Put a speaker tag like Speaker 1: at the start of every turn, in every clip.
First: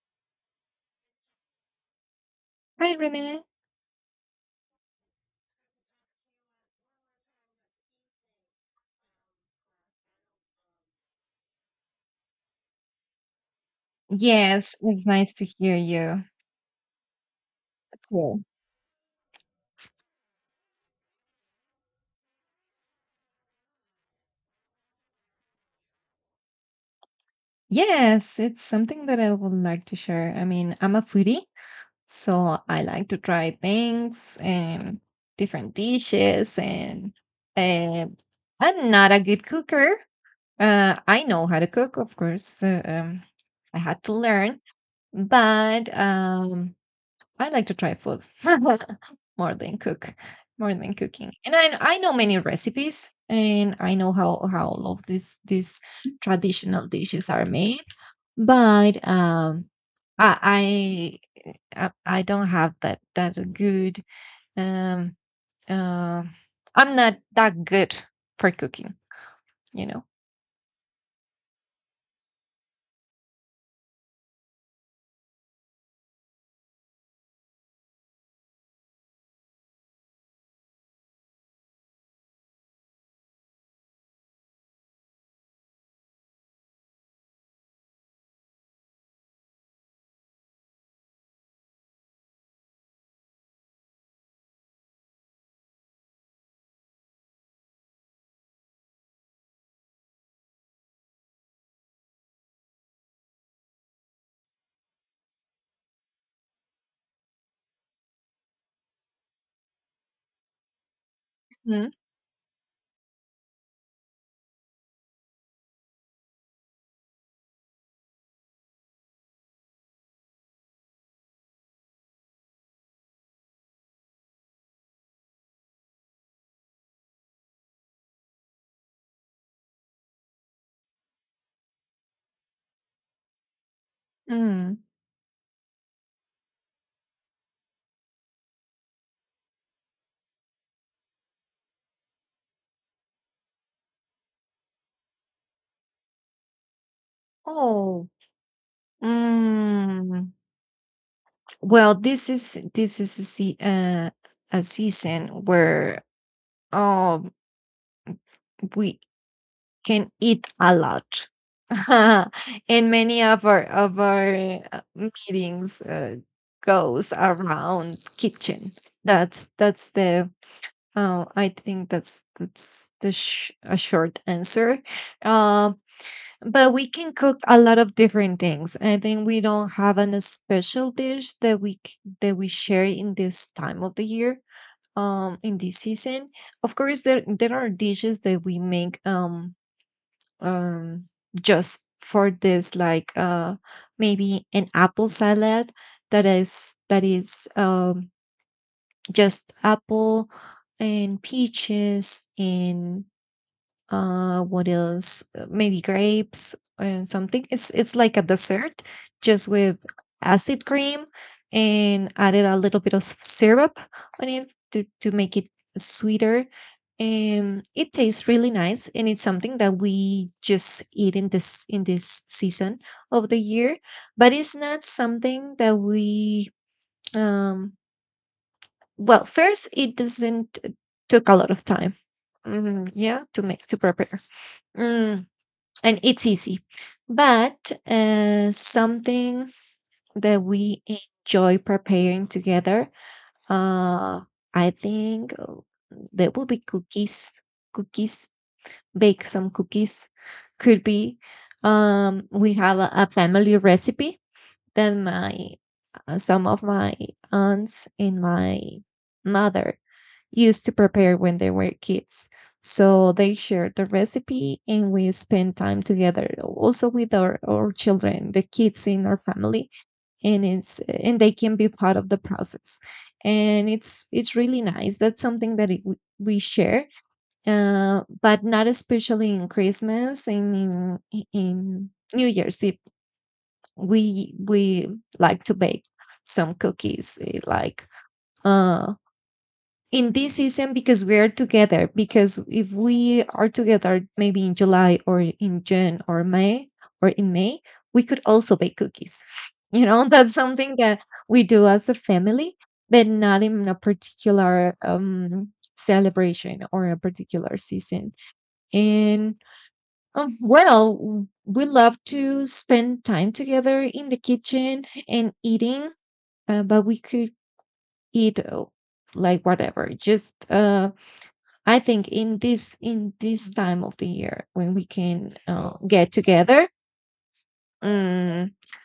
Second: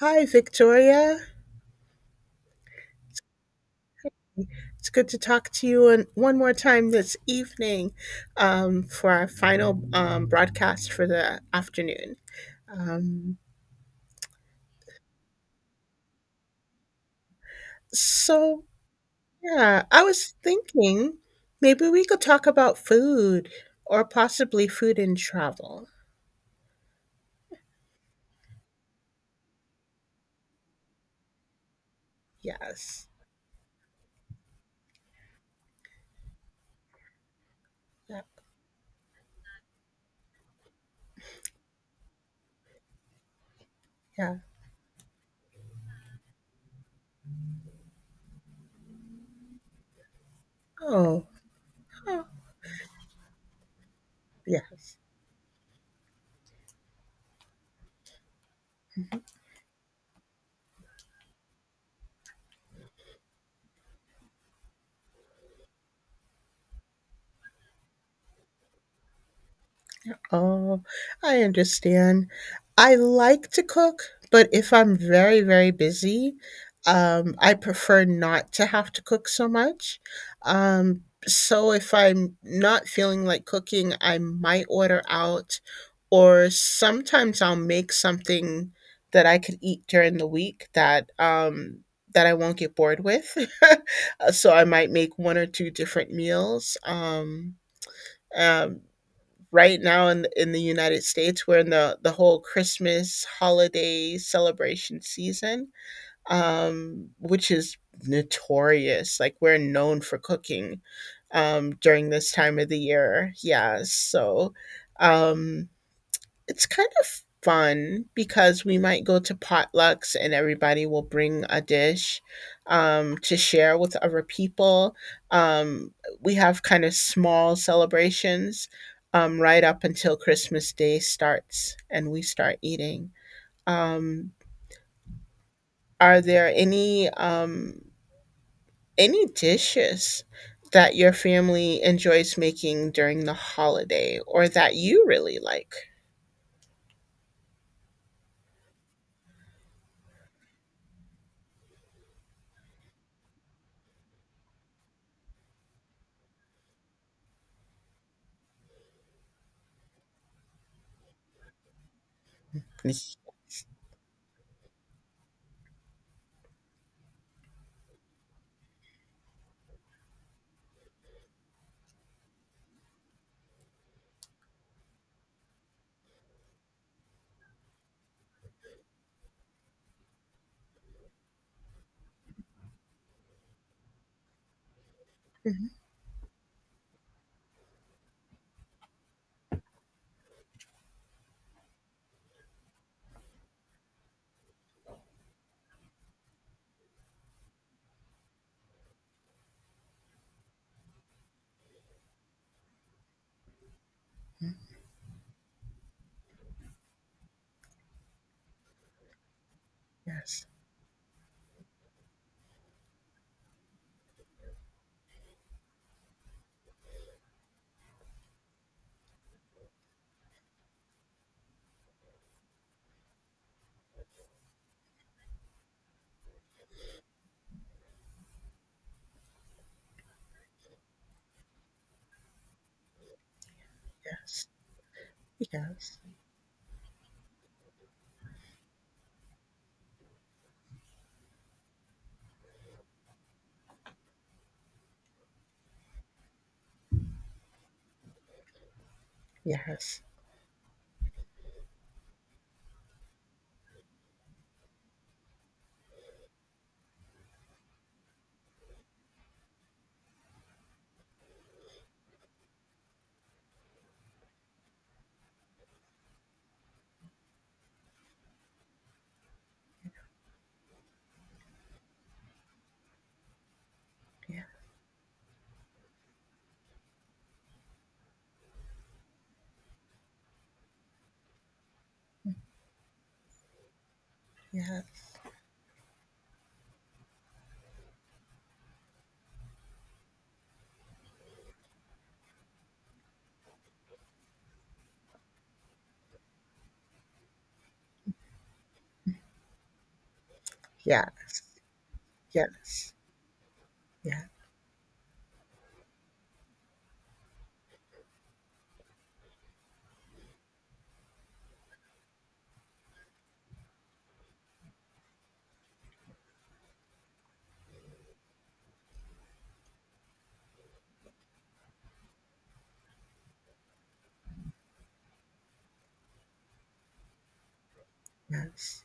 Speaker 1: Hi, Victoria.
Speaker 2: Hi, Renee.
Speaker 1: It's good to talk to you and one more time this evening for our final broadcast for the afternoon.
Speaker 2: Yes, it's nice to hear you too.
Speaker 1: So, yeah, I was thinking maybe we could talk about food or possibly food and travel.
Speaker 2: Yes, it's something that I would like to share. I mean, I'm a foodie, so I
Speaker 1: Yes.
Speaker 2: like to try things and different dishes. And uh,
Speaker 1: Yeah.
Speaker 2: I'm not a good cooker. I know how to cook, of course. I had to
Speaker 1: Yeah.
Speaker 2: learn, but I like to try food more than cook, more than
Speaker 1: Oh,
Speaker 2: cooking. And I know
Speaker 1: oh
Speaker 2: many recipes, and I know how all
Speaker 1: yes.
Speaker 2: of these traditional dishes are made. But I I don't have that good um uh, I'm not that good for cooking. You know?
Speaker 1: Oh, I understand. I like to cook, but if I'm very, very busy, I prefer not to have to cook so much. So if I'm not feeling like cooking, I might order out, or sometimes I'll make something that I could eat during the week that I won't get bored with. So I might make one or two different meals. Um, right now in the United States, we're in the whole Christmas holiday celebration season, which is notorious. Like we're known for cooking
Speaker 2: Mhm.
Speaker 1: during this time of the year. Yeah, so um, it's kind of fun because we might go to potlucks and everybody will bring a dish to share with other people. Um, we have kind of small celebrations right up until Christmas Day starts and we start eating. Um,
Speaker 2: mm.
Speaker 1: are there any dishes that your family enjoys making during the holiday or that you really like?
Speaker 2: Oh, mm, well, this is a sea a season where um, we can eat a lot. And many of our meetings goes around kitchen. That's the Oh, I think that's the a short answer. Um, but we can cook a lot of different things. I think we don't have a special dish that that we share in this time of the year. In
Speaker 1: Mhm.
Speaker 2: this season, of course, there are dishes that we make um just for this, like maybe an apple salad that is just apple and peaches and what else? Maybe grapes and something. It's like a dessert just with
Speaker 1: Yes,
Speaker 2: acid cream and added a little bit of syrup on it to make it sweeter. And it tastes really nice, and it's something that we just eat in this season of the year, but it's not something that we um well, first, it doesn't took a lot of time. Mm, yeah, to make to prepare,
Speaker 1: yes.
Speaker 2: mm,
Speaker 1: Yes,
Speaker 2: and it's easy. But something that we enjoy preparing together, uh, I think there will be cookies. Cookies, bake some
Speaker 1: yes,
Speaker 2: cookies. Could be, we have a family recipe than my, some of my aunts and my mother used to prepare when they were kids. So they shared the recipe, and we spend time together also with our children, the kids in our family, and it's and they can be part of the process. And it's
Speaker 1: yeah,
Speaker 2: really nice. That's something that it, we share, but not especially in Christmas, in New Year's Eve
Speaker 1: yeah,
Speaker 2: we like to bake some cookies, eh, like uh in this season because we are together. Because if we are together maybe in July or in June or may or in May, we could also bake cookies. You know, that's something that
Speaker 1: yeah.
Speaker 2: we do as a family,
Speaker 1: Yes,
Speaker 2: but not in a
Speaker 1: yeah.
Speaker 2: particular celebration or a particular season. And well, we love to spend time together in the kitchen and eating, but we could eat like whatever. Just I think in this time of the year when we can get together, um,
Speaker 1: Yes,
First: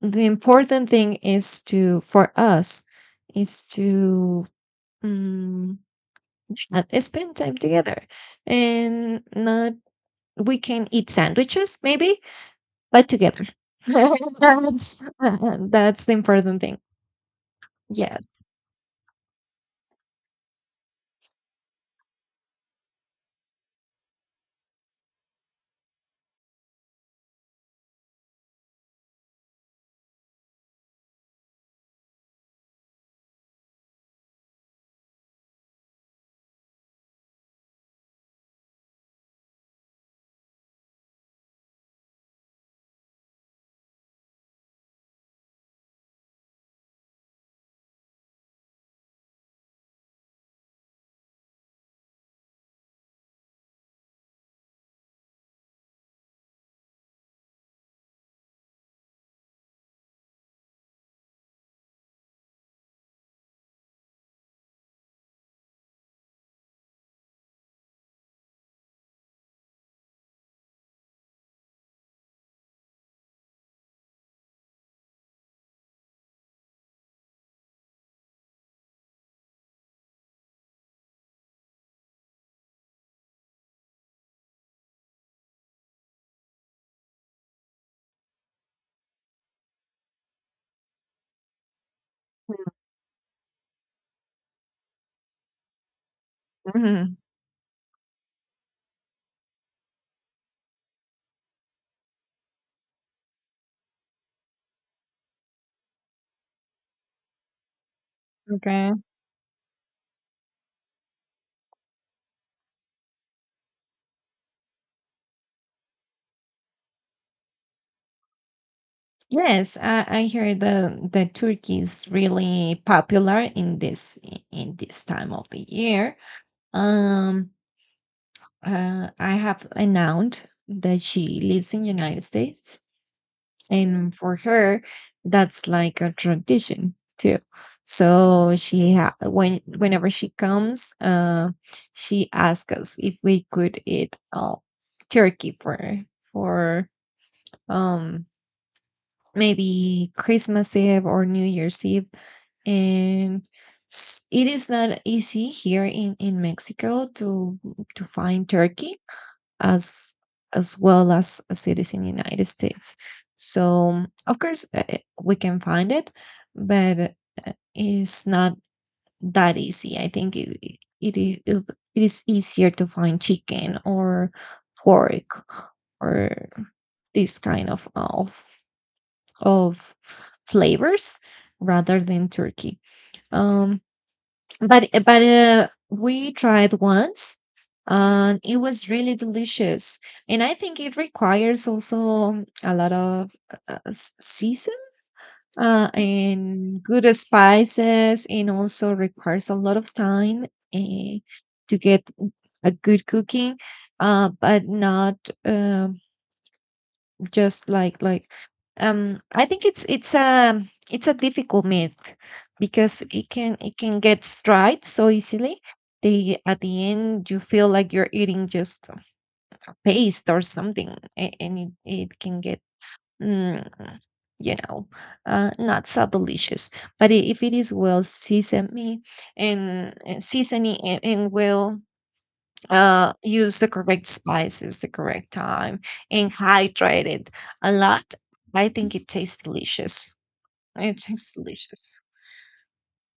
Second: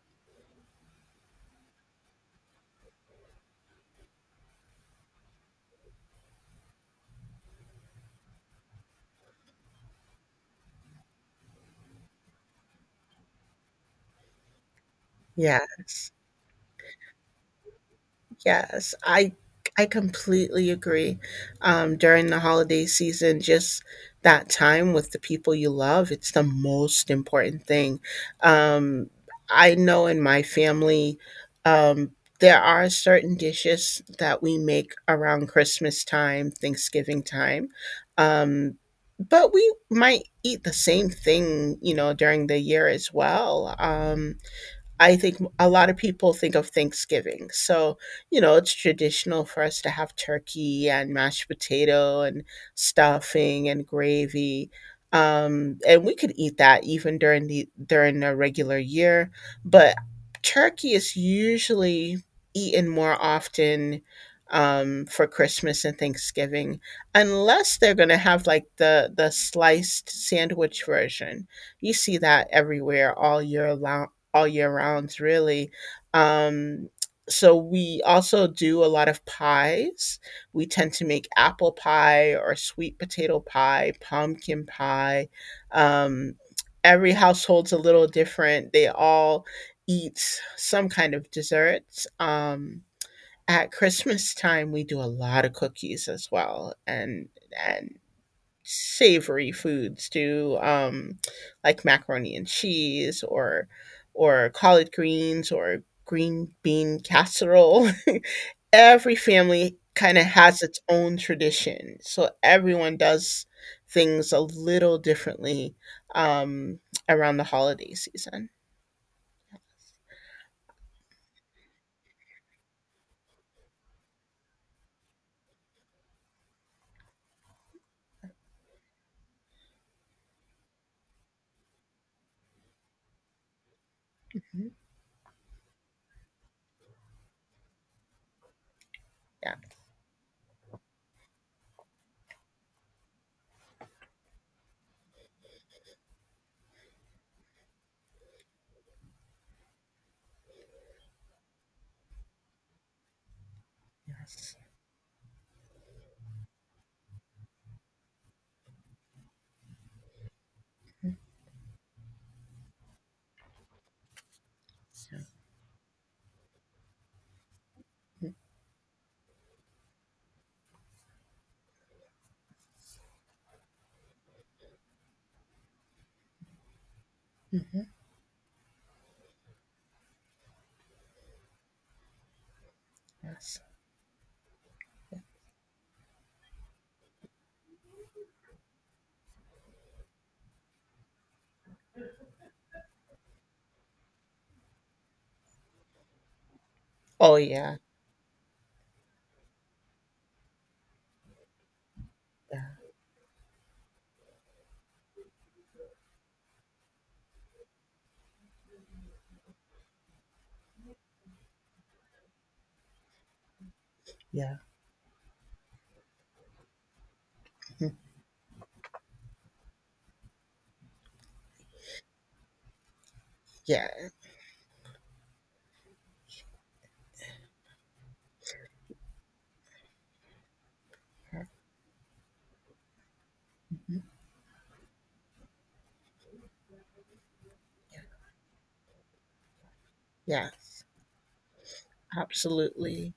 Speaker 2: the important thing is to for us is to um, spend time together. And not, we can eat sandwiches maybe, but together. That's that's
Speaker 1: yes.
Speaker 2: the important thing. Yes.
Speaker 1: Yes, I completely agree. During the holiday season, just that time with the people you love, it's the most important thing. Um, I know in my family, um, there are certain dishes that we make around Christmas time, Thanksgiving time. Um, but we might eat the same thing, during the year as well. I think a lot of people think of Thanksgiving. So, it's traditional for us to have turkey and mashed potato and stuffing and gravy. And we could eat that even during the during a regular year, but turkey is usually eaten more often for Christmas and Thanksgiving, unless they're going to have like the sliced sandwich version. You see that everywhere all year long, all year round, really. Um, so we also do a lot of pies. We tend to make apple pie or sweet potato pie, pumpkin pie. Um, every household's a little different. They all eat some kind of desserts. At Christmas time, we do a lot of cookies as well,
Speaker 2: hmm
Speaker 1: and savory foods to like macaroni and cheese or collard greens or green bean casserole.
Speaker 2: Okay.
Speaker 1: Every family kind of has its own tradition, so everyone does things a little differently um, around the holiday season.
Speaker 2: Yes, I hear the turkey is really popular in in this time of the year. Um, I have an aunt that she lives in United States, and for
Speaker 1: Mhm.
Speaker 2: her that's like a tradition too. So
Speaker 1: Yeah.
Speaker 2: when whenever she comes, she asks us if we could eat turkey for for um maybe Christmas Eve or New Year's Eve. And it
Speaker 1: Yes.
Speaker 2: is not easy here in Mexico to find turkey as as well as a citizen in the United States. So of course
Speaker 1: Yeah.
Speaker 2: we can find it, but it's
Speaker 1: Mhm.
Speaker 2: not that easy. I think it it is easier to find chicken or pork or this kind
Speaker 1: Mhm.
Speaker 2: of flavors rather than turkey.
Speaker 1: Yes.
Speaker 2: Um, but eh, but we tried once, and it was really delicious. And I think it requires also a lot of season and good
Speaker 1: Oh yeah.
Speaker 2: spices, and also requires a lot of time uh, to get
Speaker 1: Yeah.
Speaker 2: a good cooking. But not, um, just like, I think it's a difficult myth because it can get
Speaker 1: Yeah.
Speaker 2: dried so easily. They at the end you feel
Speaker 1: Mhm.
Speaker 2: like you're eating just a paste or something, a- and it can get, mm,
Speaker 1: Yeah.
Speaker 2: you know, not so delicious. But I- if it is well seasoned, me and seasoning, and well, use the
Speaker 1: Mhm.
Speaker 2: correct spices, the correct time, and hydrate it a lot. I think it tastes delicious.
Speaker 1: Yes.
Speaker 2: It tastes delicious.
Speaker 1: Absolutely.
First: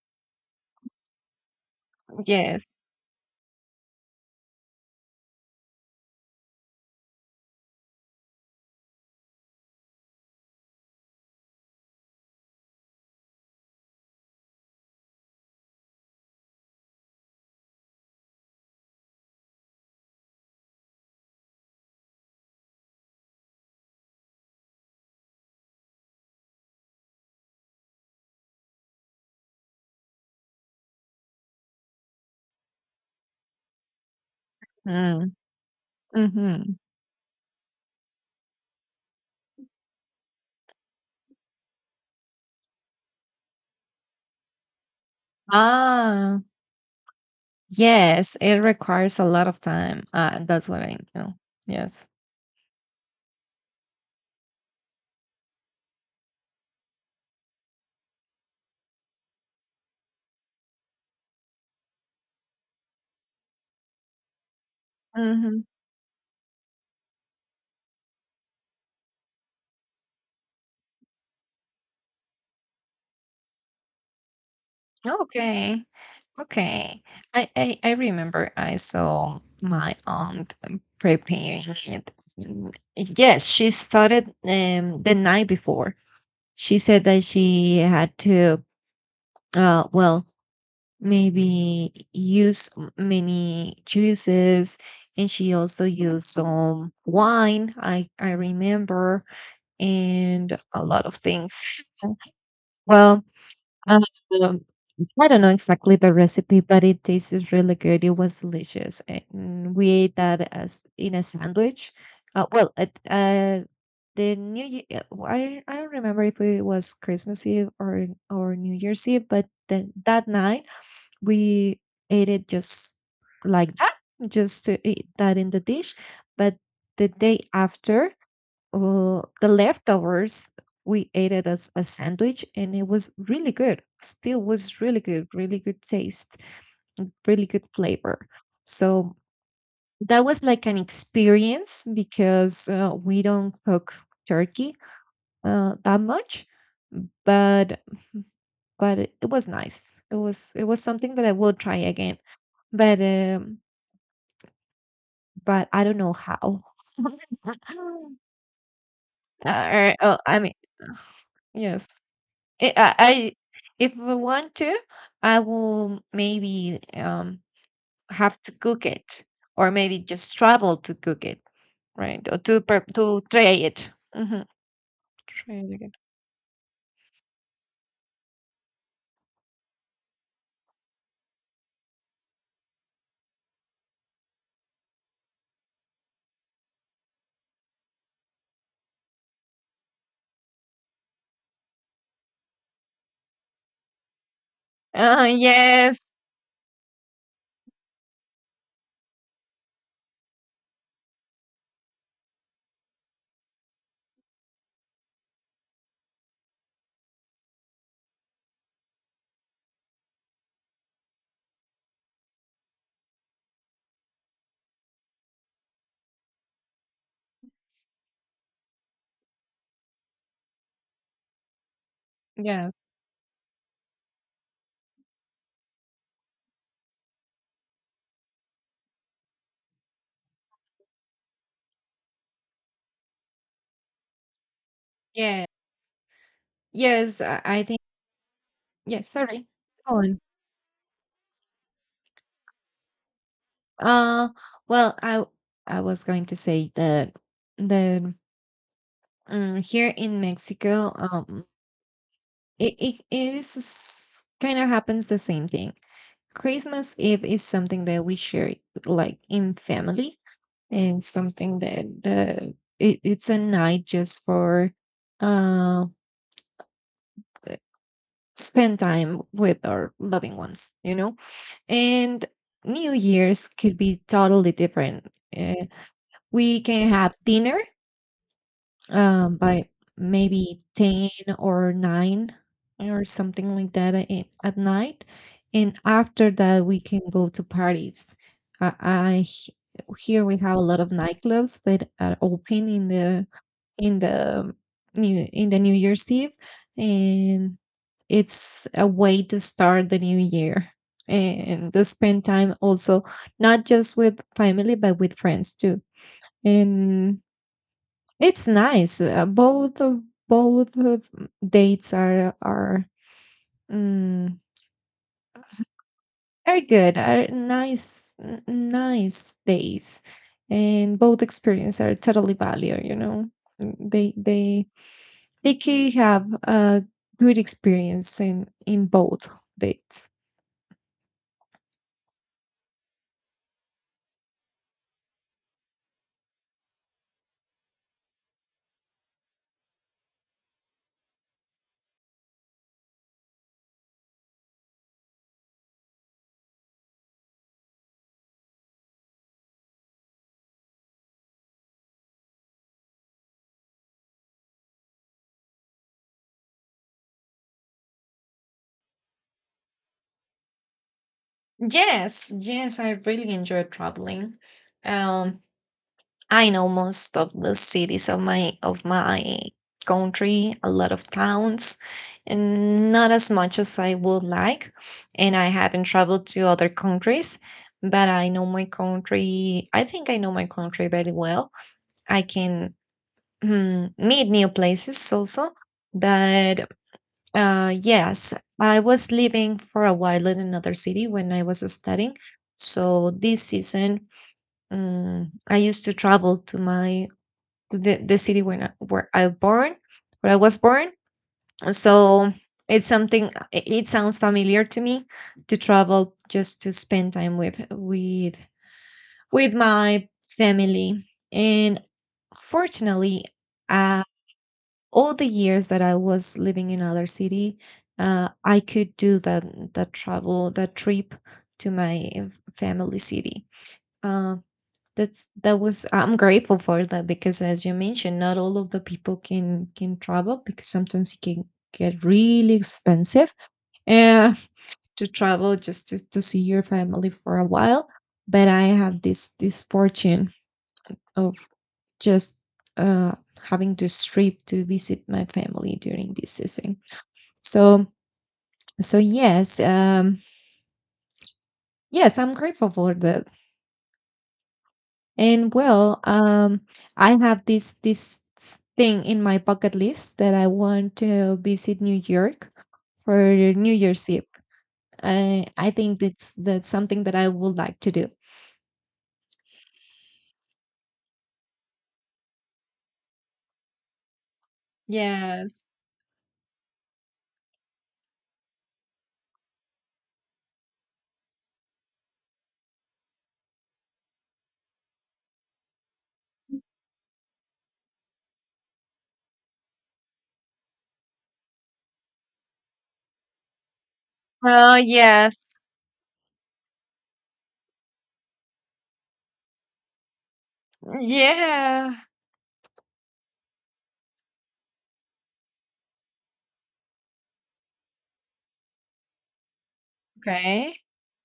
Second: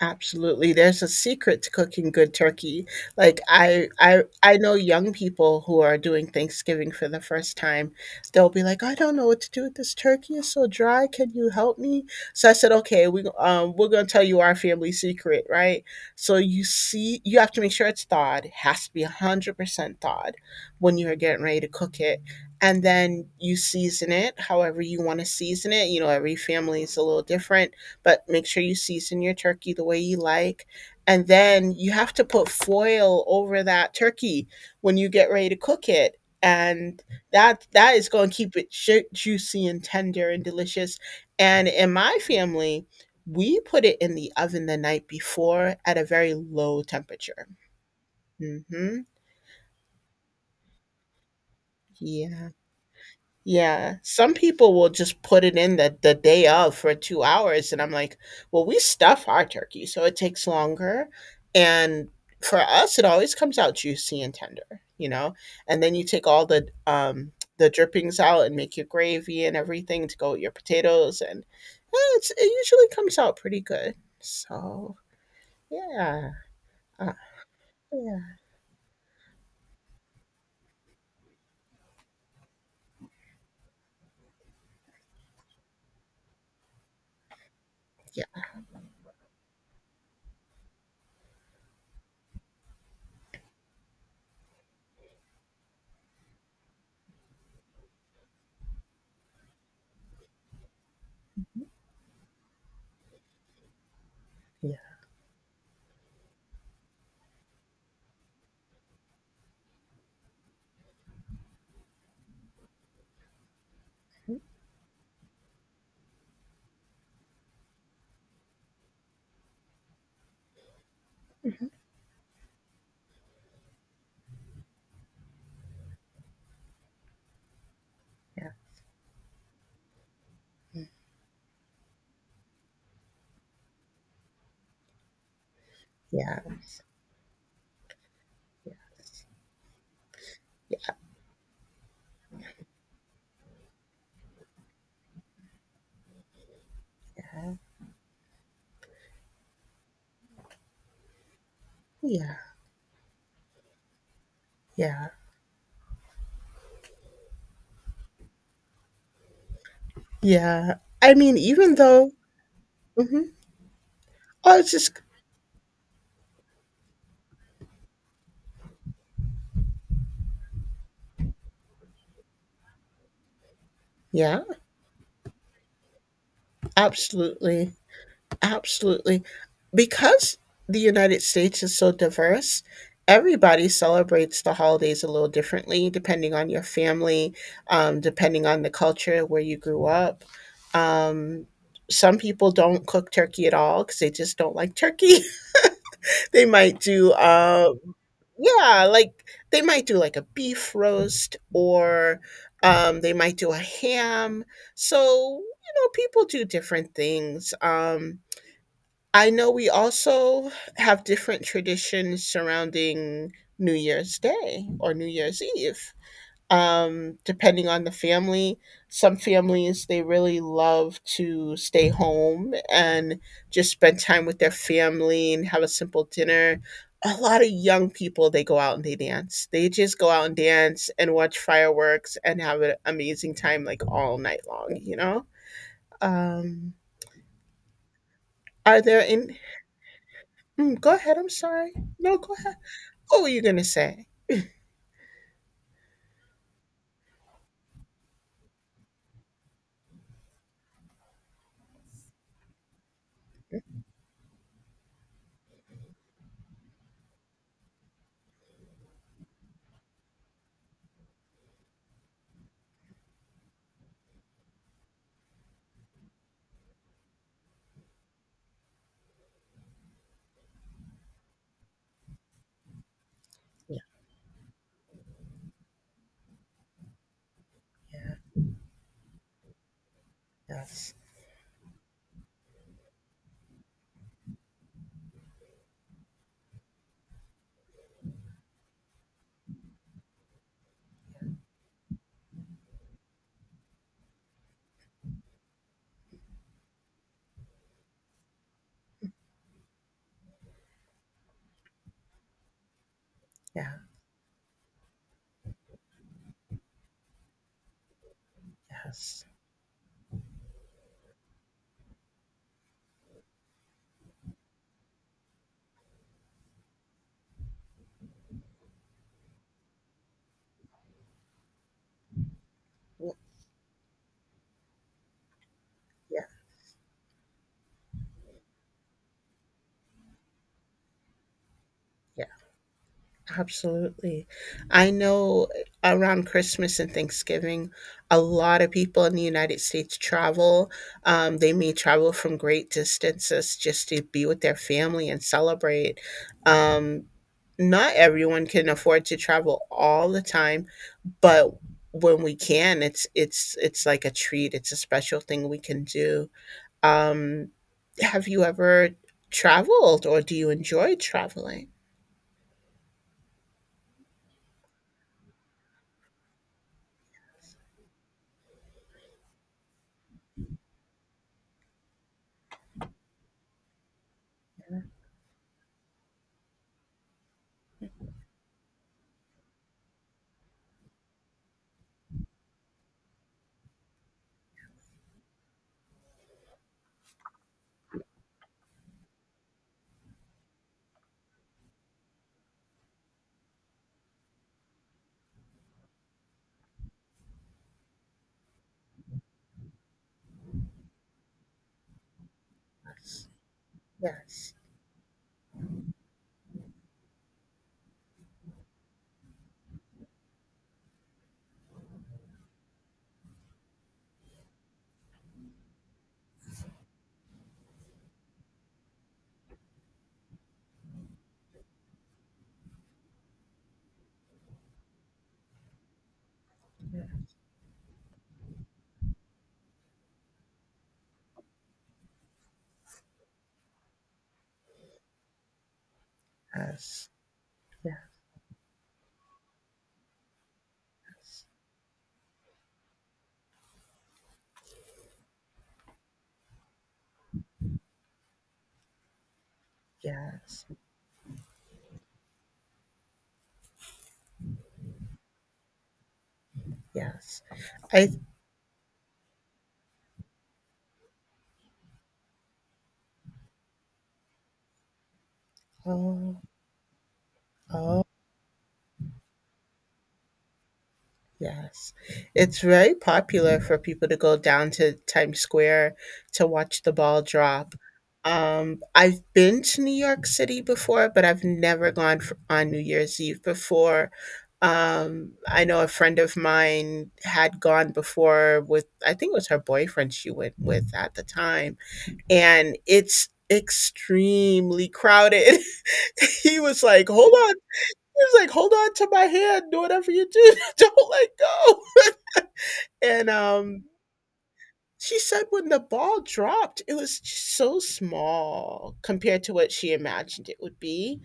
Speaker 1: Absolutely. There's a secret to cooking good
Speaker 2: Yes.
Speaker 1: turkey. Like I know young people who are doing Thanksgiving for the first time. They'll be like, "I don't know what to do with this turkey. It's so dry. Can you help me?" So I said, "Okay, we're going to tell you our family secret, right?" So you see you have to make sure it's thawed. It has to be 100% thawed when you're getting ready to cook it. And then you season it however you want to season it. You know, every family is a little different, but make sure you season your turkey the way you like. And then you have to put foil over that turkey when you get
Speaker 2: Mm.
Speaker 1: ready to cook it.
Speaker 2: hmm
Speaker 1: And that is going to keep it juicy and tender and delicious. And in my family, we put it in the oven the night before at a very
Speaker 2: Ah,
Speaker 1: low temperature.
Speaker 2: yes. It
Speaker 1: Hmm.
Speaker 2: requires a lot of time. That's what I know. Yes.
Speaker 1: Yeah. Yeah, some people will just put it in the day of for 2 hours, and I'm like, "Well, we stuff our turkey, so it takes longer." And for us, it always comes out juicy and tender, you know?
Speaker 2: hmm
Speaker 1: And then you take all the drippings out and make your gravy and everything to go with your potatoes, and, it usually comes out pretty good. So,
Speaker 2: Okay.
Speaker 1: yeah.
Speaker 2: Okay.
Speaker 1: uh,
Speaker 2: I
Speaker 1: yeah,
Speaker 2: remember I saw my aunt preparing it. Mm, Yes, she started the night before. She said that she had
Speaker 1: yeah,
Speaker 2: to, well, maybe use many juices, and she also used some wine, I remember, and a lot of things. Well, um,
Speaker 1: yeah.
Speaker 2: I don't know exactly the recipe, but it tastes really good. It was delicious, and we ate that as in a sandwich. Well, at the
Speaker 1: Mhm.
Speaker 2: New Year, I don't remember if it was Christmas Eve or New Year's Eve, but then that night
Speaker 1: Mhm.
Speaker 2: we ate it just like that, just to eat that in the dish. But the day after,
Speaker 1: Yeah.
Speaker 2: the leftovers,
Speaker 1: Mm.
Speaker 2: we ate it as a sandwich, and it was really good. Still was really good, really good taste
Speaker 1: Yeah. Yes,
Speaker 2: and really good flavor. So that was like an
Speaker 1: yes.
Speaker 2: experience because we don't cook turkey that much.
Speaker 1: Yeah,
Speaker 2: but but it, it was nice. It was it was something that I will try again.
Speaker 1: yeah,
Speaker 2: But
Speaker 1: yeah.
Speaker 2: but I don't know how. Or, oh, I mean,
Speaker 1: Yeah, I mean, even
Speaker 2: yes.
Speaker 1: though.
Speaker 2: Eh,
Speaker 1: Mhm.
Speaker 2: I If I want
Speaker 1: Oh, it's
Speaker 2: to,
Speaker 1: just.
Speaker 2: I will maybe have to cook it, or maybe just travel to cook it, right? Or to prep to try it.
Speaker 1: Yeah,
Speaker 2: Mm-hmm. Try it again.
Speaker 1: absolutely. Absolutely. Because the United States is so diverse, everybody celebrates the holidays a little differently depending on your family, depending on the culture where you grew up. Um, some people don't cook turkey at all because they just don't like turkey.
Speaker 2: Yes,
Speaker 1: They might do, yeah, like they might do like a beef roast or they might do a ham. So, people do different things. I know we also have different traditions surrounding New Year's Day or New Year's Eve depending on the family. Some families, they really love to stay home
Speaker 2: yes,
Speaker 1: and just spend time with their family and have a simple dinner. A lot of young people, they go out and they dance. They just go out and dance and watch fireworks and have an amazing time like all night long, you know?
Speaker 2: yeah,
Speaker 1: Um,
Speaker 2: yes. I think
Speaker 1: are there
Speaker 2: yes.
Speaker 1: in.
Speaker 2: Sorry. Go on.
Speaker 1: Mm, go ahead. I'm sorry. No, go ahead. What were you going to say?
Speaker 2: Uh, well, I was going to say that, that here in Mexico, it is kind of happens the same thing. Christmas Eve is something that we share like in family, and something that, it, it's a night just for uh spend time with our loving ones, you know? And New Year's could
Speaker 1: Yeah.
Speaker 2: be totally different. Uh, we can have dinner
Speaker 1: Yeah.
Speaker 2: by maybe
Speaker 1: Yes.
Speaker 2: 10 or 9 or something like that at night. And after that, we can go to parties. I h- here we have a lot of nightclubs that are open in the in the in the New Year's Eve, and it's a way to start the new year and to spend time also not
Speaker 1: Yeah.
Speaker 2: just with family but with friends too. And it's nice.
Speaker 1: Yes.
Speaker 2: Both of dates are mm, are good. Are nice nice days, and both experiences are totally value. You
Speaker 1: Yeah.
Speaker 2: know, Mm, they can
Speaker 1: Yeah,
Speaker 2: have a good experience in both dates.
Speaker 1: absolutely. I know around Christmas and Thanksgiving, a lot of people in the United States travel. They may travel from great distances just to be with their family and celebrate. Um, Not everyone can afford to travel all the time, but when we can, it's it's like a treat. It's a special thing we can do. Um, have you ever traveled, or do you enjoy traveling?
Speaker 2: Yes, yes, I really enjoy traveling. Um, I know most of the cities of my country, a lot of towns, and not as much as I would like. And I haven't traveled to other countries, but I know my country. I think I know my country very well. I can mm, meet new places also. But yes, I was living for a while in another city when I was studying. So this season, I used to travel to the city where I born, where I was born. So it's something, it sounds
Speaker 1: Yes.
Speaker 2: familiar to me to travel just to spend time with my family. And fortunately, uh, all the years that I was living in other city, I could do that, that travel, that trip to my family city. Uh, that's, that was, I'm grateful for that, because as you mentioned, not all of the people can travel, because sometimes it can get really expensive uh, to travel just to see your
Speaker 1: Yes,
Speaker 2: family for a while. But I have this this fortune of
Speaker 1: yes,
Speaker 2: just uh, having this trip to visit my family during this season. So so yes,
Speaker 1: yes,
Speaker 2: yes, I'm grateful for that. And well, I
Speaker 1: yes.
Speaker 2: have
Speaker 1: I.
Speaker 2: thing in my bucket list that I want to visit New York for New Year's Eve. I think
Speaker 1: Oh,
Speaker 2: that's something that I would like to
Speaker 1: oh
Speaker 2: do.
Speaker 1: yes. It's very popular for people to go down to Times
Speaker 2: Yes.
Speaker 1: Square to watch the ball drop. I've been to New York City before, but I've never gone on New Year's Eve before. I know a friend of mine had gone before with, I think it was her boyfriend she went with at the time, and it's
Speaker 2: Oh,
Speaker 1: extremely
Speaker 2: yes.
Speaker 1: crowded. He was like, "Hold on." He was like, "Hold on to my hand. Do whatever you do. Don't let go."
Speaker 2: Yeah.
Speaker 1: And she said when the ball dropped, it was just so small compared to what she imagined it would
Speaker 2: Okay.
Speaker 1: be.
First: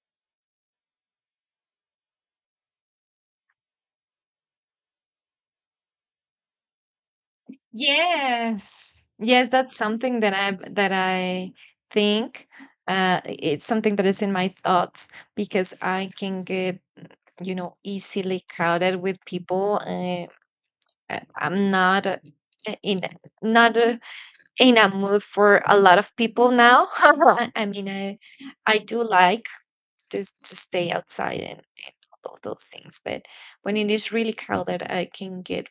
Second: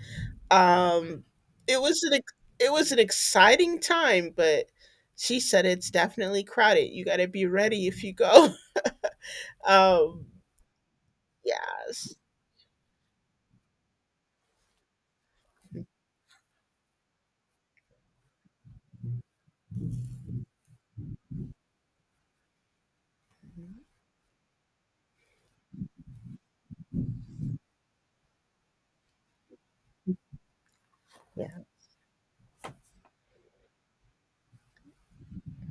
Speaker 1: Um it was an ex- it was an exciting time, but she said it's definitely crowded. You got to be ready if you go.
Speaker 2: Yes. Yes, that's something
Speaker 1: Um
Speaker 2: that I
Speaker 1: yes.
Speaker 2: think it's something that is in my thoughts because I can get easily crowded with people. I'm in not in a mood for a lot of people now. I mean I do like to stay outside and all those things, but when it is really crowded I can get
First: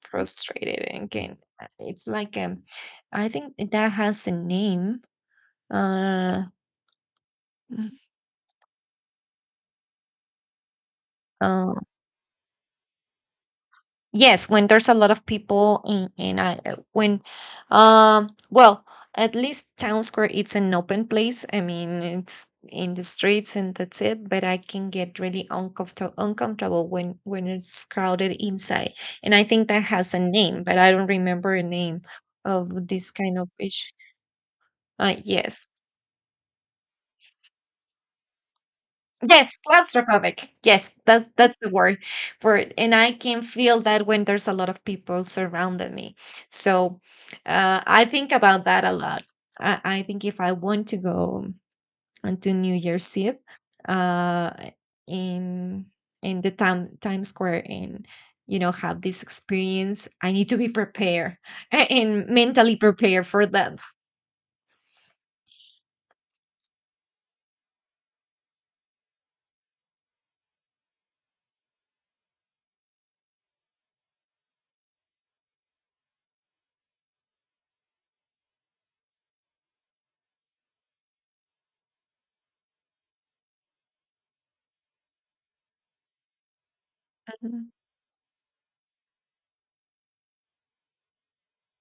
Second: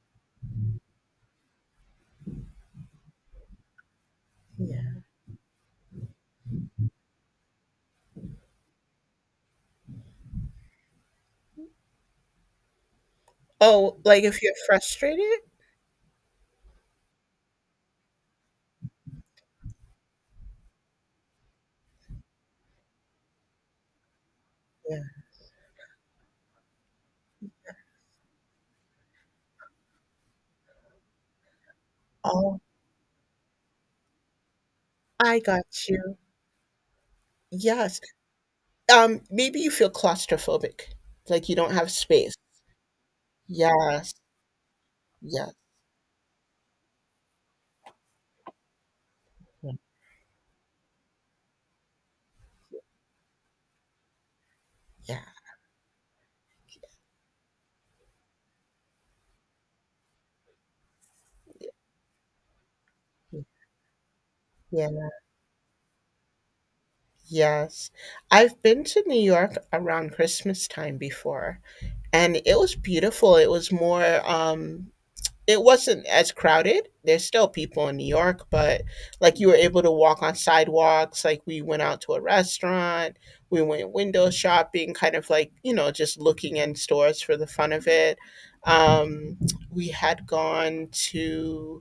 Speaker 2: frustrated again. It's like, I think that has a name. Uh, Mm. uh,
Speaker 1: Oh, like if
Speaker 2: yes,
Speaker 1: you're
Speaker 2: when there's a lot
Speaker 1: frustrated?
Speaker 2: of people in um, well, at least town square it's an open place. I mean, it's in the streets and that's it. But I can
Speaker 1: Yeah.
Speaker 2: get really uncomfortable when it's crowded inside, and I think that has a name, but I don't remember a name
Speaker 1: Oh,
Speaker 2: of this kind of issue.
Speaker 1: I got
Speaker 2: Yes.
Speaker 1: you. Yes.
Speaker 2: Yes,
Speaker 1: Maybe you feel
Speaker 2: claustrophobic.
Speaker 1: claustrophobic,
Speaker 2: Yes, that's
Speaker 1: like you
Speaker 2: that's the
Speaker 1: don't have
Speaker 2: word
Speaker 1: space.
Speaker 2: for it. And I can feel that
Speaker 1: Yes.
Speaker 2: when there's a lot of people
Speaker 1: Yes.
Speaker 2: surrounding me. So I think about that a lot. I think if I want to go onto New Year's Eve, uh,
Speaker 1: Yeah.
Speaker 2: in in the time Times Square and have this experience, I need to be prepared and mentally prepared for that.
Speaker 1: Yeah. Yes. I've been to New York around Christmas time before, and it was beautiful. It was more um it wasn't as crowded. There's still people in New York, but like you were able to walk on sidewalks. Like we went out to a restaurant, we went window shopping, kind of like, just looking in stores for the
Speaker 2: Mhm.
Speaker 1: fun of it. Um, we had gone to,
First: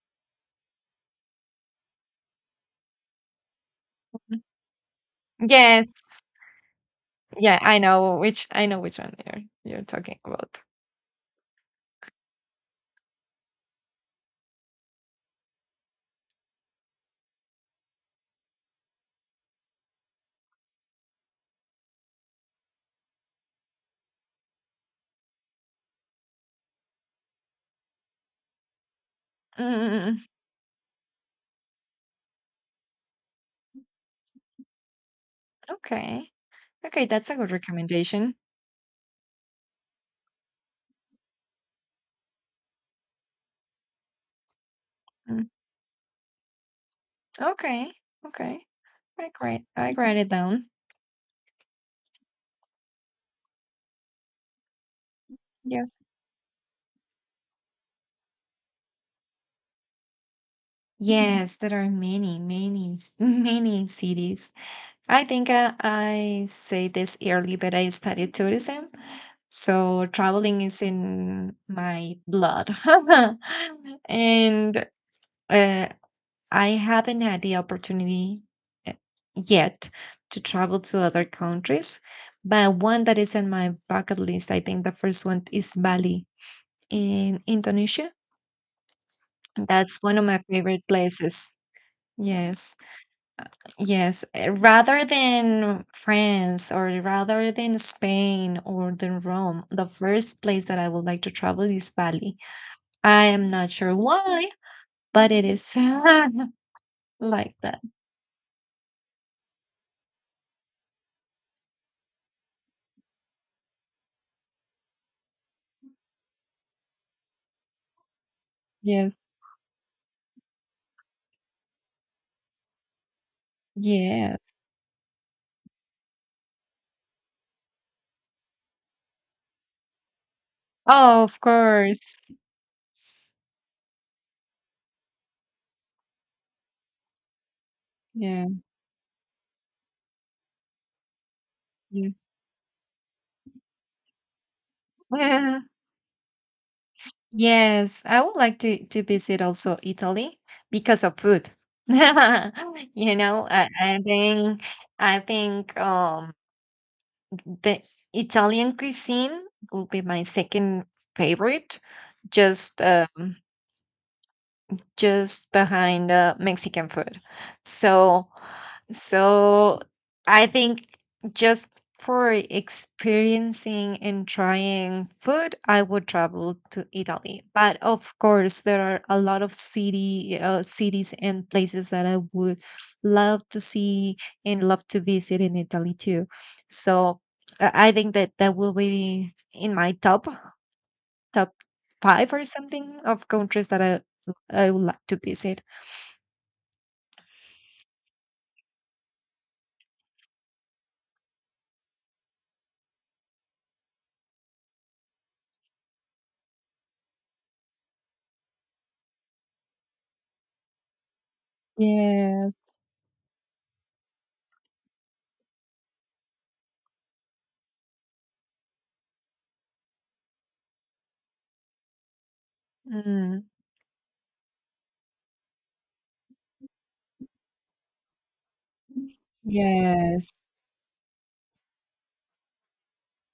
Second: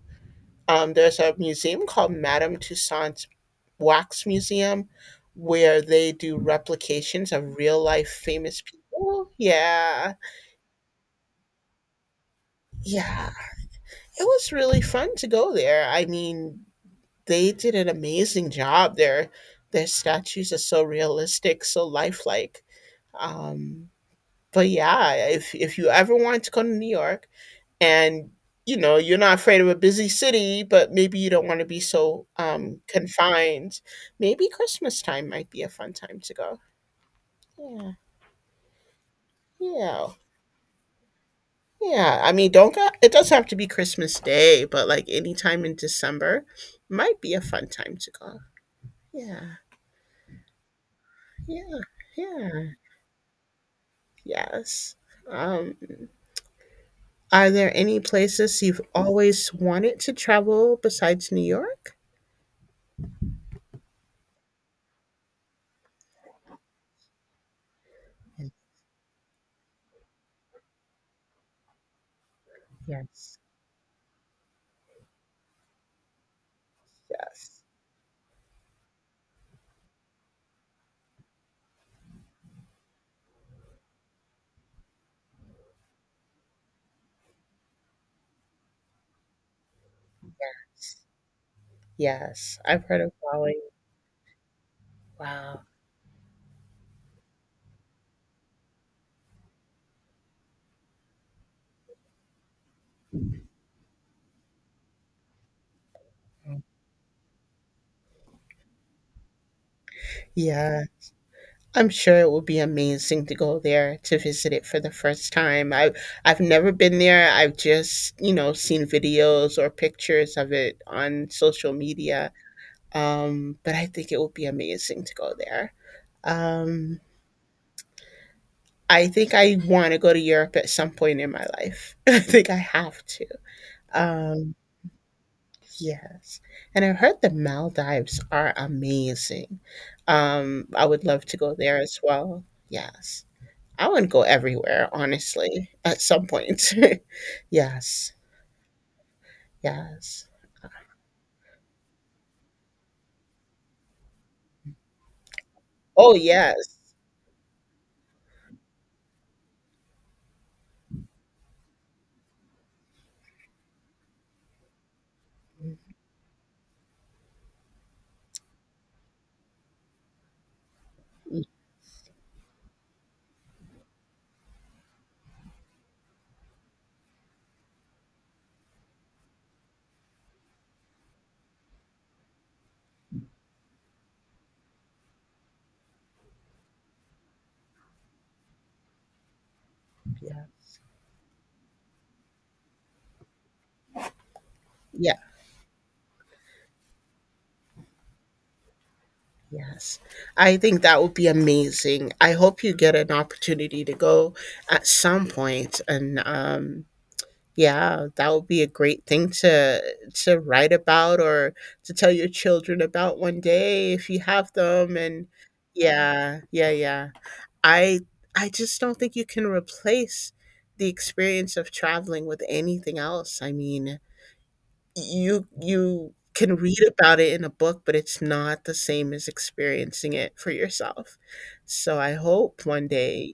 Speaker 1: there's a museum called Madame Tussauds Wax Museum where
Speaker 2: Yes.
Speaker 1: they do replications of
Speaker 2: Yeah, I
Speaker 1: real life
Speaker 2: know which
Speaker 1: famous
Speaker 2: I know which one
Speaker 1: people.
Speaker 2: you're
Speaker 1: Yeah.
Speaker 2: talking about.
Speaker 1: Yeah. It was really fun to go there. I mean, they did an amazing job. Their statues are so realistic, so lifelike. Um, but yeah, if you ever want to go to New York and you know you're not afraid of a busy
Speaker 2: Mm,
Speaker 1: city, but maybe you don't want to be so confined, maybe Christmas time might be a fun time
Speaker 2: okay.
Speaker 1: to go.
Speaker 2: Okay, that's a good
Speaker 1: Yeah,
Speaker 2: recommendation.
Speaker 1: yeah, yeah. I mean, don't go, it doesn't have to be Christmas Day, but like
Speaker 2: Mm,
Speaker 1: anytime in December might be a fun
Speaker 2: okay.
Speaker 1: time to go.
Speaker 2: Okay.
Speaker 1: Yeah,
Speaker 2: I write it down.
Speaker 1: yeah, yeah. Yes. Um,
Speaker 2: Yes.
Speaker 1: are there any places you've always wanted to travel besides New
Speaker 2: Yes, there are
Speaker 1: York?
Speaker 2: many, many cities. I think I say this early, but I studied tourism. So traveling is in my blood.
Speaker 1: Yes.
Speaker 2: And uh, I haven't had the
Speaker 1: Yes.
Speaker 2: opportunity uh, yet to travel to other countries, but one that is on my bucket list, I think the first one is Bali in Indonesia. That's one of my favorite
Speaker 1: Yes.
Speaker 2: places.
Speaker 1: Yes.
Speaker 2: Yes,
Speaker 1: I've heard of Bali.
Speaker 2: yes. Rather
Speaker 1: Wow.
Speaker 2: than France or rather than Spain or than Rome, the first place that I would like to travel is Bali. I am not sure why, but it is like that.
Speaker 1: Yeah, I'm sure it would be amazing to go there to visit it for the first time. I've never been there. I've just, seen
Speaker 2: Yes,
Speaker 1: videos or pictures of it on social media. But I think it would
Speaker 2: yes.
Speaker 1: be amazing to go there. Um, I think I want to go to Europe at some point
Speaker 2: Oh,
Speaker 1: in
Speaker 2: of
Speaker 1: my life.
Speaker 2: course.
Speaker 1: I think I have to. Um, yes. And I've heard the Maldives
Speaker 2: Yeah.
Speaker 1: are amazing. I would love to go there as
Speaker 2: Yeah.
Speaker 1: well. Yes. I want to go everywhere,
Speaker 2: Yeah.
Speaker 1: honestly, at some point.
Speaker 2: Yes,
Speaker 1: Yes.
Speaker 2: I would like to visit also
Speaker 1: Yes.
Speaker 2: Italy because of food. You know, I think
Speaker 1: Oh, yes.
Speaker 2: the Italian cuisine will be my second favorite. Just um just behind Mexican food. So, so, I think
Speaker 1: Mm,
Speaker 2: just for experiencing and trying food, I would travel to Italy. But of course, there are a lot of city cities and places that I would love to see and love to visit in Italy too. So I think that will be in my top
Speaker 1: yes.
Speaker 2: top 5 or something of countries that I would like
Speaker 1: Yeah.
Speaker 2: to visit.
Speaker 1: Yes. I think that would be amazing. I hope you get an opportunity to go at some point. And yeah, that would be a great thing to write about or to tell your
Speaker 2: Yes.
Speaker 1: children about one day if you have them. And yeah, yeah, yeah. I I just don't think you can replace the experience of traveling with anything else.
Speaker 2: Mm.
Speaker 1: I mean, you can read about it in a book, but it's not the same as experiencing
Speaker 2: Yes.
Speaker 1: it for yourself. So I hope one day.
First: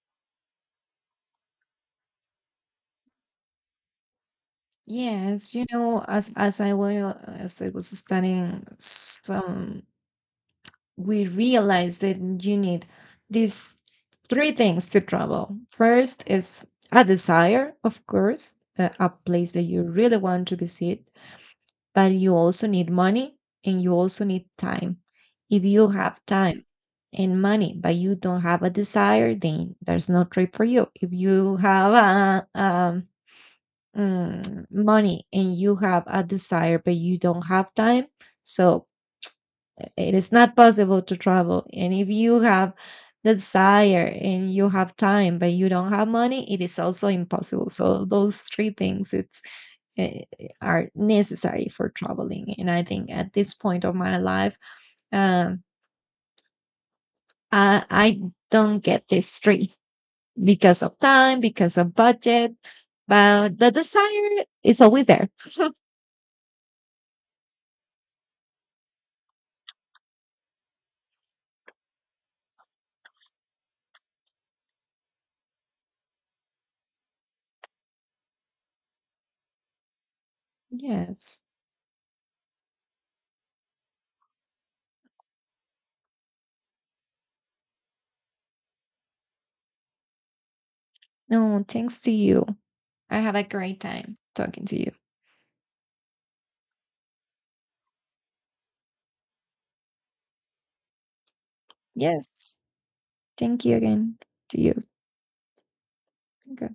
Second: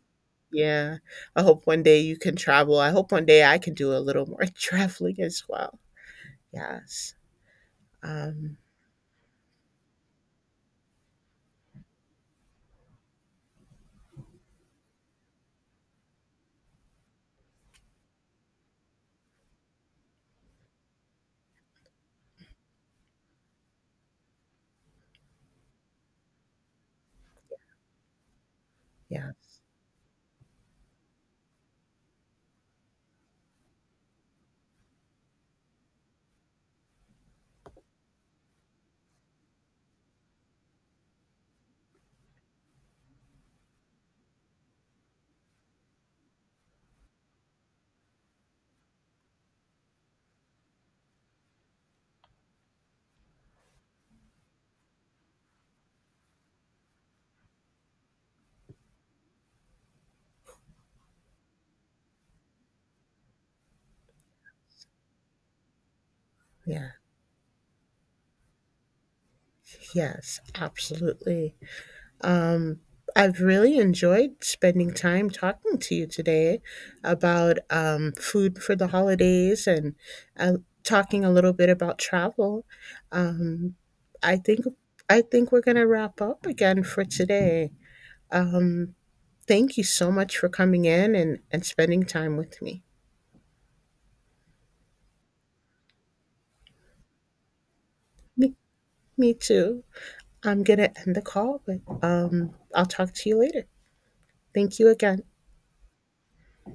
Speaker 1: Yeah, I hope one day you can travel. I hope one day I can do a little more traveling as
Speaker 2: Yes, you
Speaker 1: well.
Speaker 2: know, as as I
Speaker 1: Yes.
Speaker 2: was as I was
Speaker 1: um
Speaker 2: studying some, we realized that you need these 3 things to travel. First is a desire, of course, a place that you really want to visit. But you also need money and you also need time. If you have time and money, but you don't have a desire,
Speaker 1: yes.
Speaker 2: then there's no trip for you. If you have money and you have a desire, but you don't have time, so it is not possible to travel. And if you have the desire and you have time, but you don't have money, it is also impossible. So those 3 things, it's uh, are necessary for traveling. And I think at this point of my life, um, I don't get this 3 because of time, because of budget, but the desire is always there.
Speaker 1: Yeah. Yes. Absolutely. Um, I've really enjoyed spending time talking to you today about food for the holidays and uh, talking a
Speaker 2: Yes.
Speaker 1: little bit about travel. Um, I think we're gonna wrap up again for today. Um, Thank you so much for coming in and,
Speaker 2: No, thanks
Speaker 1: spending
Speaker 2: to
Speaker 1: time
Speaker 2: you.
Speaker 1: with me.
Speaker 2: I had a great time talking to you.
Speaker 1: Me. Me too. I'm gonna end the call, but
Speaker 2: Yes.
Speaker 1: I'll talk to you
Speaker 2: Thank
Speaker 1: later.
Speaker 2: you again to
Speaker 1: Thank
Speaker 2: you.
Speaker 1: you again.
Speaker 2: Okay.